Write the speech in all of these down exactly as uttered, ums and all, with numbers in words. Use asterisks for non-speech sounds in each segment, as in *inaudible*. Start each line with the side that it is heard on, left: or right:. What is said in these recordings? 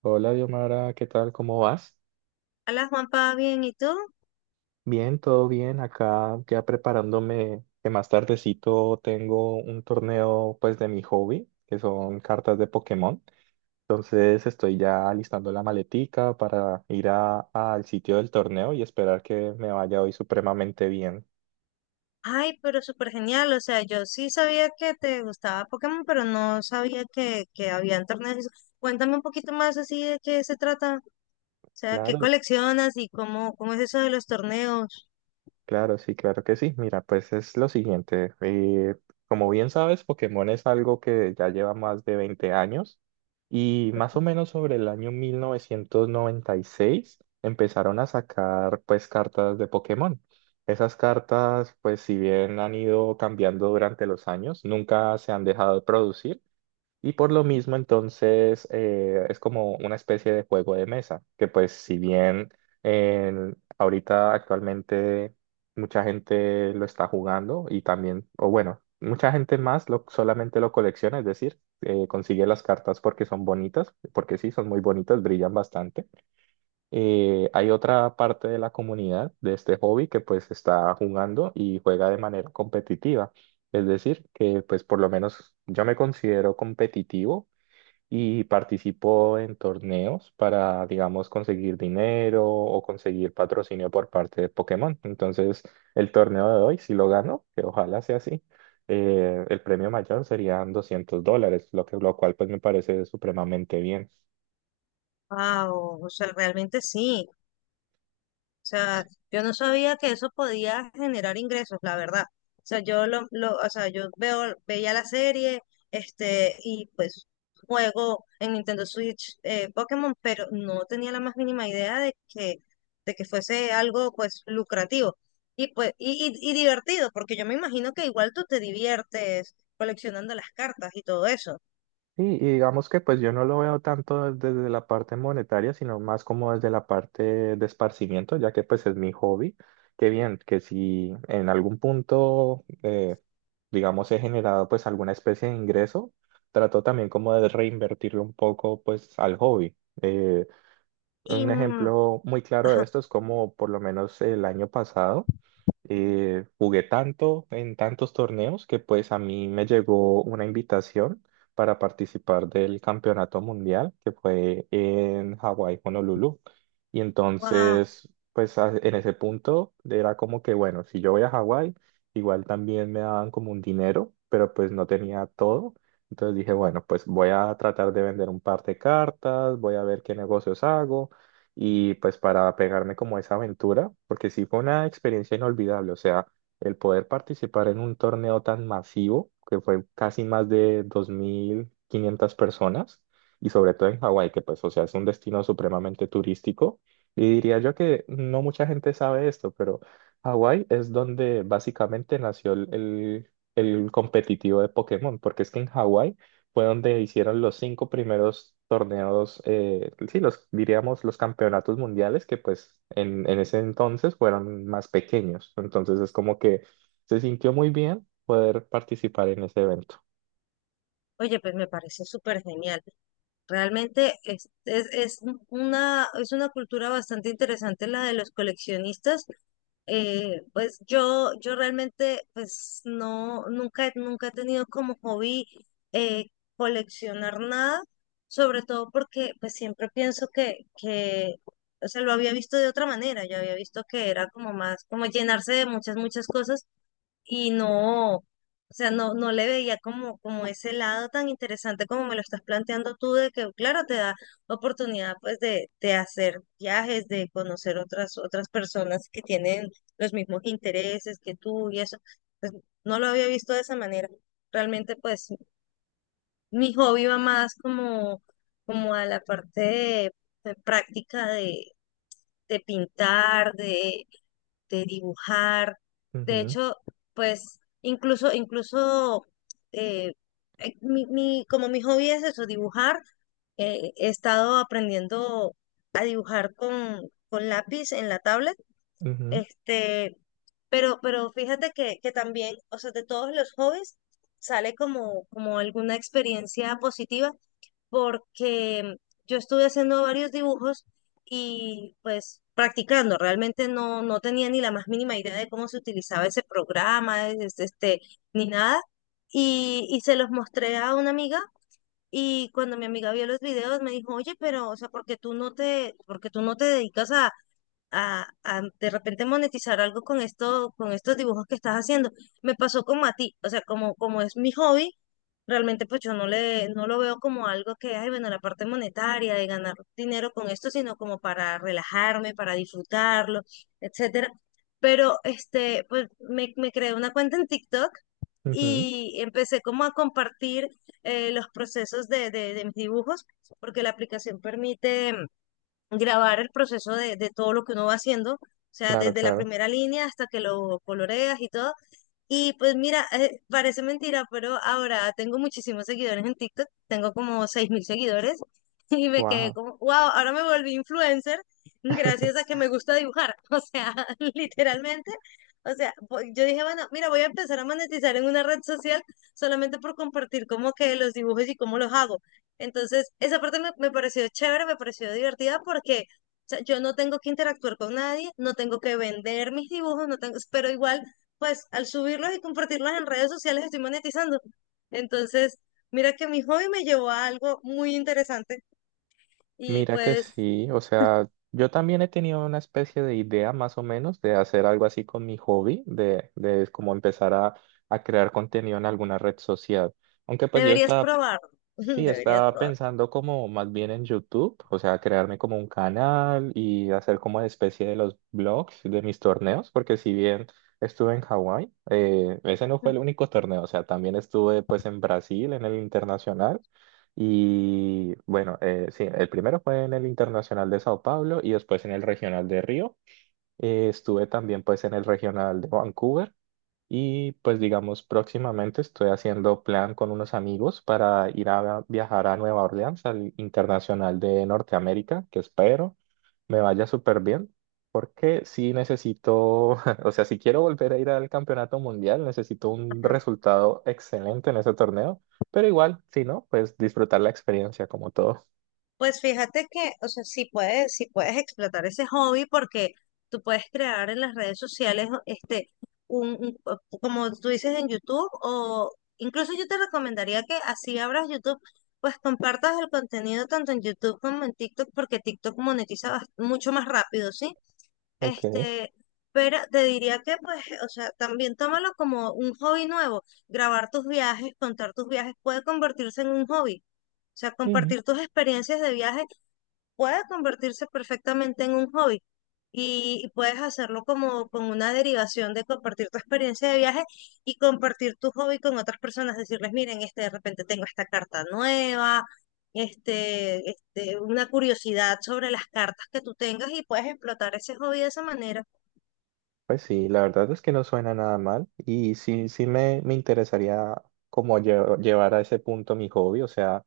right: Hola, Diomara, ¿qué tal? ¿Cómo vas?
left: Hola Juanpa, bien, ¿y tú?
right: Bien, todo bien. Acá ya preparándome que más tardecito tengo un torneo pues de mi hobby, que son cartas de Pokémon. Entonces estoy ya alistando la maletica para ir a- al sitio del torneo y esperar que me vaya hoy supremamente bien.
left: Ay, pero súper genial, o sea, yo sí sabía que te gustaba Pokémon, pero no sabía que, que había torneos. y eso. Cuéntame un poquito más así de qué se trata, o sea, qué
right: Claro.
left: coleccionas y cómo, cómo es eso de los torneos.
right: Claro, sí, claro que sí. Mira, pues es lo siguiente. Eh, como bien sabes, Pokémon es algo que ya lleva más de veinte años y más o menos sobre el año mil novecientos noventa y seis empezaron a sacar pues cartas de Pokémon. Esas cartas pues si bien han ido cambiando durante los años, nunca se han dejado de producir. Y por lo mismo, entonces, eh, es como una especie de juego de mesa, que pues si bien en- ahorita actualmente mucha gente lo está jugando y también, o bueno, mucha gente más lo, solamente lo colecciona, es decir, eh, consigue las cartas porque son bonitas, porque sí, son muy bonitas, brillan bastante. Eh, hay otra parte de la comunidad de este hobby que pues está jugando y juega de manera competitiva. Es decir, que pues por lo menos yo me considero competitivo y participo en torneos para, digamos, conseguir dinero o conseguir patrocinio por parte de Pokémon. Entonces, el torneo de hoy, si lo gano, que ojalá sea así, eh, el premio mayor serían doscientos dólares, lo que, lo cual pues me parece supremamente bien.
left: Wow, o sea, realmente sí. O sea, yo no sabía que eso podía generar ingresos, la verdad. O sea, yo lo, lo, o sea, yo veo, veía la serie, este, y pues juego en Nintendo Switch, eh, Pokémon, pero no tenía la más mínima idea de que, de que fuese algo pues lucrativo y pues, y, y, y divertido, porque yo me imagino que igual tú te diviertes coleccionando las cartas y todo eso.
right: Sí, y digamos que pues yo no lo veo tanto desde la parte monetaria, sino más como desde la parte de esparcimiento, ya que pues es mi hobby. Qué bien, que si en algún punto, eh, digamos, he generado pues alguna especie de ingreso, trato también como de reinvertirlo un poco pues al hobby. Eh,
left: Y
right: un
left: mm,
right: ejemplo muy claro de
left: ajá,
right: esto es como por lo menos el año pasado eh, jugué tanto en tantos torneos que pues a mí me llegó una invitación para participar del campeonato mundial que fue en Hawái, Honolulu. Y
left: wow.
right: entonces, pues a- en ese punto era como que, bueno, si yo voy a Hawái, igual también me daban como un dinero, pero pues no tenía todo. Entonces dije, bueno, pues voy a tratar de vender un par de cartas, voy a ver qué negocios hago y pues para pegarme como a esa aventura, porque sí fue una experiencia inolvidable, o sea, el poder participar en un torneo tan masivo, que fue casi más de dos mil quinientas personas, y sobre todo en Hawái, que pues, o sea, es un destino supremamente turístico, y diría yo que no mucha gente sabe esto, pero Hawái es donde básicamente nació el, el el competitivo de Pokémon, porque es que en Hawái fue donde hicieron los cinco primeros torneos, eh, sí, los diríamos los campeonatos mundiales, que pues en, en ese entonces fueron más pequeños. Entonces es como que se sintió muy bien poder participar en ese evento.
left: Oye, pues me parece súper genial. Realmente es, es, es un- una, es una cultura bastante interesante la de los coleccionistas. Eh, pues yo, yo, realmente pues no, nunca, nunca he tenido como hobby, eh, coleccionar nada, sobre todo porque pues siempre pienso que, que, o sea, lo había visto de otra manera. Yo había visto que era como más, como llenarse de muchas, muchas cosas y no, o sea, no, no le veía como, como, ese lado tan interesante como me lo estás planteando tú, de que, claro, te da oportunidad pues de, de, hacer viajes, de conocer otras, otras personas que tienen los mismos intereses que tú y eso, pues no lo había visto de esa manera. Realmente pues mi hobby va más como, como a la parte de, de práctica de, de pintar, de dibujar. De
right: Ujú,
left: hecho, pues incluso, incluso eh, eh, mi, mi- como mi hobby es eso, dibujar, eh, he estado aprendiendo a dibujar con, con, lápiz en la tablet. Este, pero, pero fíjate que, que también, o sea, de todos los hobbies sale como, como, alguna experiencia positiva, porque yo estuve haciendo varios dibujos y pues practicando. Realmente no, no tenía ni la más mínima idea de cómo se utilizaba ese programa, es- este, ni nada, y, y se los mostré a una amiga. Y cuando mi amiga vio los videos me dijo, oye, pero, o sea, ¿por qué tú no te, porque tú no te dedicas a, a, a, de repente monetizar algo con esto, con estos dibujos que estás haciendo. Me pasó como a ti, o sea, como, como es mi hobby, realmente pues yo no le, no lo veo como algo que, ay, bueno, la parte monetaria de ganar dinero con esto, sino como para relajarme, para disfrutarlo, etcétera. Pero este, pues me, me, creé una cuenta en TikTok
right: ujú, ujú.
left: y empecé como a compartir, eh, los procesos de, de, de, mis dibujos, porque la aplicación permite grabar el proceso de, de todo lo que uno va haciendo, o sea,
right: Claro,
left: desde la
right: claro.
left: primera línea hasta que lo coloreas y todo. Y pues mira, eh, parece mentira, pero ahora tengo muchísimos seguidores en TikTok, tengo como seis mil seguidores *laughs* y me quedé
right: Wow.
left: como, wow, ahora me volví influencer gracias a
right: *laughs*
left: que me gusta dibujar, *laughs* o sea, *laughs* literalmente, o sea, voy- yo dije, bueno, mira, voy a empezar a monetizar en una red social solamente por compartir como que los dibujos y cómo los hago. Entonces, esa parte me, me pareció chévere, me pareció divertida porque... O sea, yo no tengo que interactuar con nadie, no tengo que vender mis dibujos, no tengo, pero igual pues al subirlos y compartirlos en redes sociales estoy monetizando. Entonces, mira que mi hobby me llevó a algo muy interesante y
right: Mira que
left: pues
right: sí, o sea, yo también he tenido una especie de idea más o menos de hacer algo así con mi hobby, de, de como empezar a, a crear contenido en alguna red social. Aunque pues yo
left: deberías
right: estaba.
left: probarlo, *laughs*
right: Sí,
left: deberías
right: estaba
left: probarlo.
right: pensando como más bien en YouTube, o sea, crearme como un canal y hacer como una especie de los blogs de mis torneos, porque si bien estuve en Hawái, eh, ese no fue el único torneo, o sea, también estuve pues en Brasil, en el internacional, y bueno, eh, sí, el primero fue en el internacional de Sao Paulo y después en el regional de Río. Eh, estuve también pues en el regional de Vancouver. Y pues digamos, próximamente estoy haciendo plan con unos amigos para ir a viajar a Nueva Orleans, al Internacional de Norteamérica, que espero me vaya súper bien, porque sí necesito, *laughs* o sea, si quiero volver a ir al Campeonato Mundial, necesito un resultado excelente en ese torneo, pero igual, si no, pues disfrutar la experiencia como todo.
left: Pues fíjate que, o sea, sí puedes, sí puedes explotar ese hobby, porque tú puedes crear en las redes sociales, este, un, un- o- como tú dices en YouTube, o incluso yo te recomendaría que así abras YouTube, pues compartas el contenido tanto en YouTube como en TikTok, porque TikTok monetiza bas- mucho más rápido, ¿sí?
right: Ok.
left: Este, pero te diría que, pues, o sea, también tómalo como un hobby nuevo. Grabar tus viajes, contar tus viajes puede convertirse en un hobby. O sea,
right: Ujú.
left: compartir tus experiencias de viaje puede convertirse perfectamente en un hobby, y, y puedes hacerlo como con una derivación de compartir tu experiencia de viaje y compartir tu hobby con otras personas, decirles, miren, este, de repente tengo esta carta nueva, este, este, una curiosidad sobre las cartas que tú tengas, y puedes explotar ese hobby de esa manera.
right: Pues sí, la verdad es que no suena nada mal y sí, sí me, me interesaría como lle- llevar a ese punto mi hobby. O sea,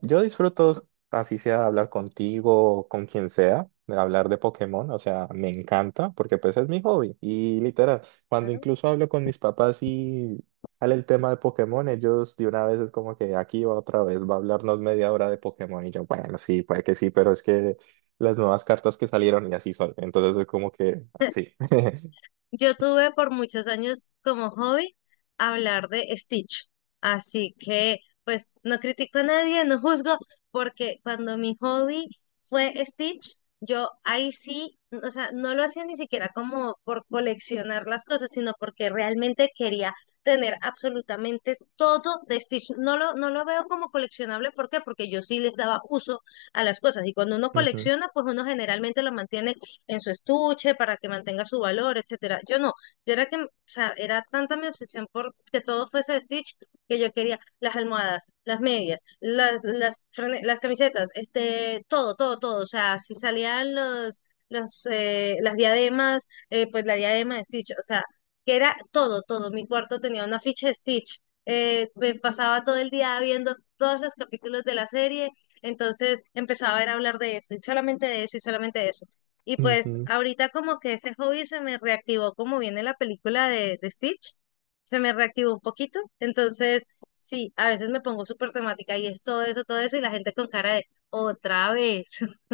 right: yo disfruto, así sea hablar contigo o con quien sea, de hablar de Pokémon. O sea, me encanta porque pues es mi hobby. Y literal, cuando
left: Claro.
right: incluso hablo con mis papás y sale el tema de Pokémon, ellos de una vez es como que aquí va otra vez, va a hablarnos media hora de Pokémon. Y yo, bueno, sí, puede que sí, pero es que las nuevas cartas que salieron y así son. Entonces es como que
left: *laughs*
right: sí. *laughs*
left: Yo tuve por muchos años como hobby hablar de Stitch, así que pues no critico a nadie, no juzgo, porque cuando mi hobby fue Stitch, yo ahí sí, o sea, no lo hacía ni siquiera como por coleccionar las cosas, sino porque realmente quería tener absolutamente todo de Stitch. No lo, no lo veo como coleccionable. ¿Por qué? Porque yo sí les daba uso a las cosas, y cuando uno
right: Ujú,
left: colecciona, pues uno generalmente lo mantiene en su estuche para que mantenga su valor, etcétera. Yo no, yo era que, o sea, era tanta mi obsesión por que todo fuese de Stitch, que yo quería las almohadas, las medias, las, las, frane- las camisetas, este, todo, todo, todo. O sea, si salían los, los, eh, las diademas, eh, pues la diadema de Stitch, o sea, que era todo, todo. Mi cuarto tenía una ficha de Stitch. Eh, me pasaba todo el día viendo todos los capítulos de la serie. Entonces empezaba a ver a hablar de eso y solamente de eso y solamente de eso. Y pues
right: ujú.
left: ahorita como que ese hobby se me reactivó como viene la película de, de Stitch, se me reactivó un poquito. Entonces, sí, a veces me pongo súper temática y es todo eso, todo eso, y la gente con cara de otra vez. *laughs*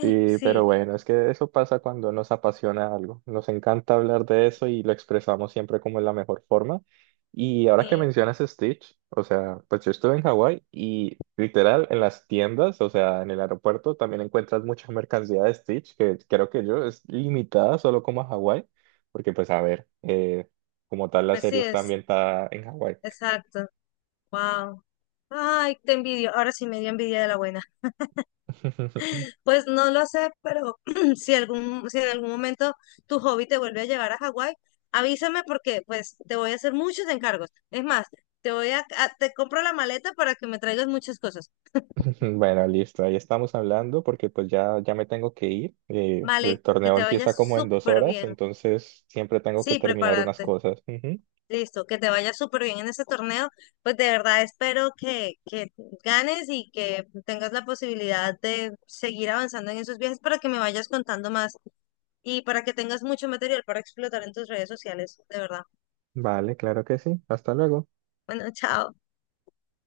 right: Sí, pero
left: Sí,
right: bueno, es que eso pasa cuando nos apasiona algo. Nos encanta hablar de eso y lo expresamos siempre como en la mejor forma. Y ahora que
left: sí,
right: mencionas Stitch, o sea, pues yo estuve en Hawái y literal en las tiendas, o sea, en el aeropuerto también encuentras mucha mercancía de Stitch, que creo que yo es limitada solo como a Hawái, porque pues a ver, eh, como tal la
left: pues
right: serie
left: sí
right: está
left: es,
right: ambientada en Hawái.
left: exacto. Wow. Ay, te envidio. Ahora sí me dio envidia de la buena.
right: *laughs*
left: Pues no lo sé, pero *clears throat* si algún, si en algún momento tu hobby te vuelve a llevar a Hawái, avísame, porque pues te voy a hacer muchos encargos. Es más, te voy a, a- te compro la maleta para que me traigas muchas cosas.
right: *laughs* Bueno, listo, ahí estamos hablando porque pues ya, ya me tengo que ir. Eh,
left: Vale,
right: el
left: que
right: torneo
left: te vaya
right: empieza como en dos
left: súper
right: horas,
left: bien.
right: entonces siempre tengo que
left: Sí,
right: terminar unas
left: prepárate.
right: cosas. Ujú.
left: Listo, que te vaya súper bien en ese torneo. Pues de verdad espero que, que ganes y que tengas la posibilidad de seguir avanzando en esos viajes para que me vayas contando más y para que tengas mucho material para explotar en tus redes sociales, de verdad.
right: Vale, claro que sí. Hasta luego.
left: Bueno, chao.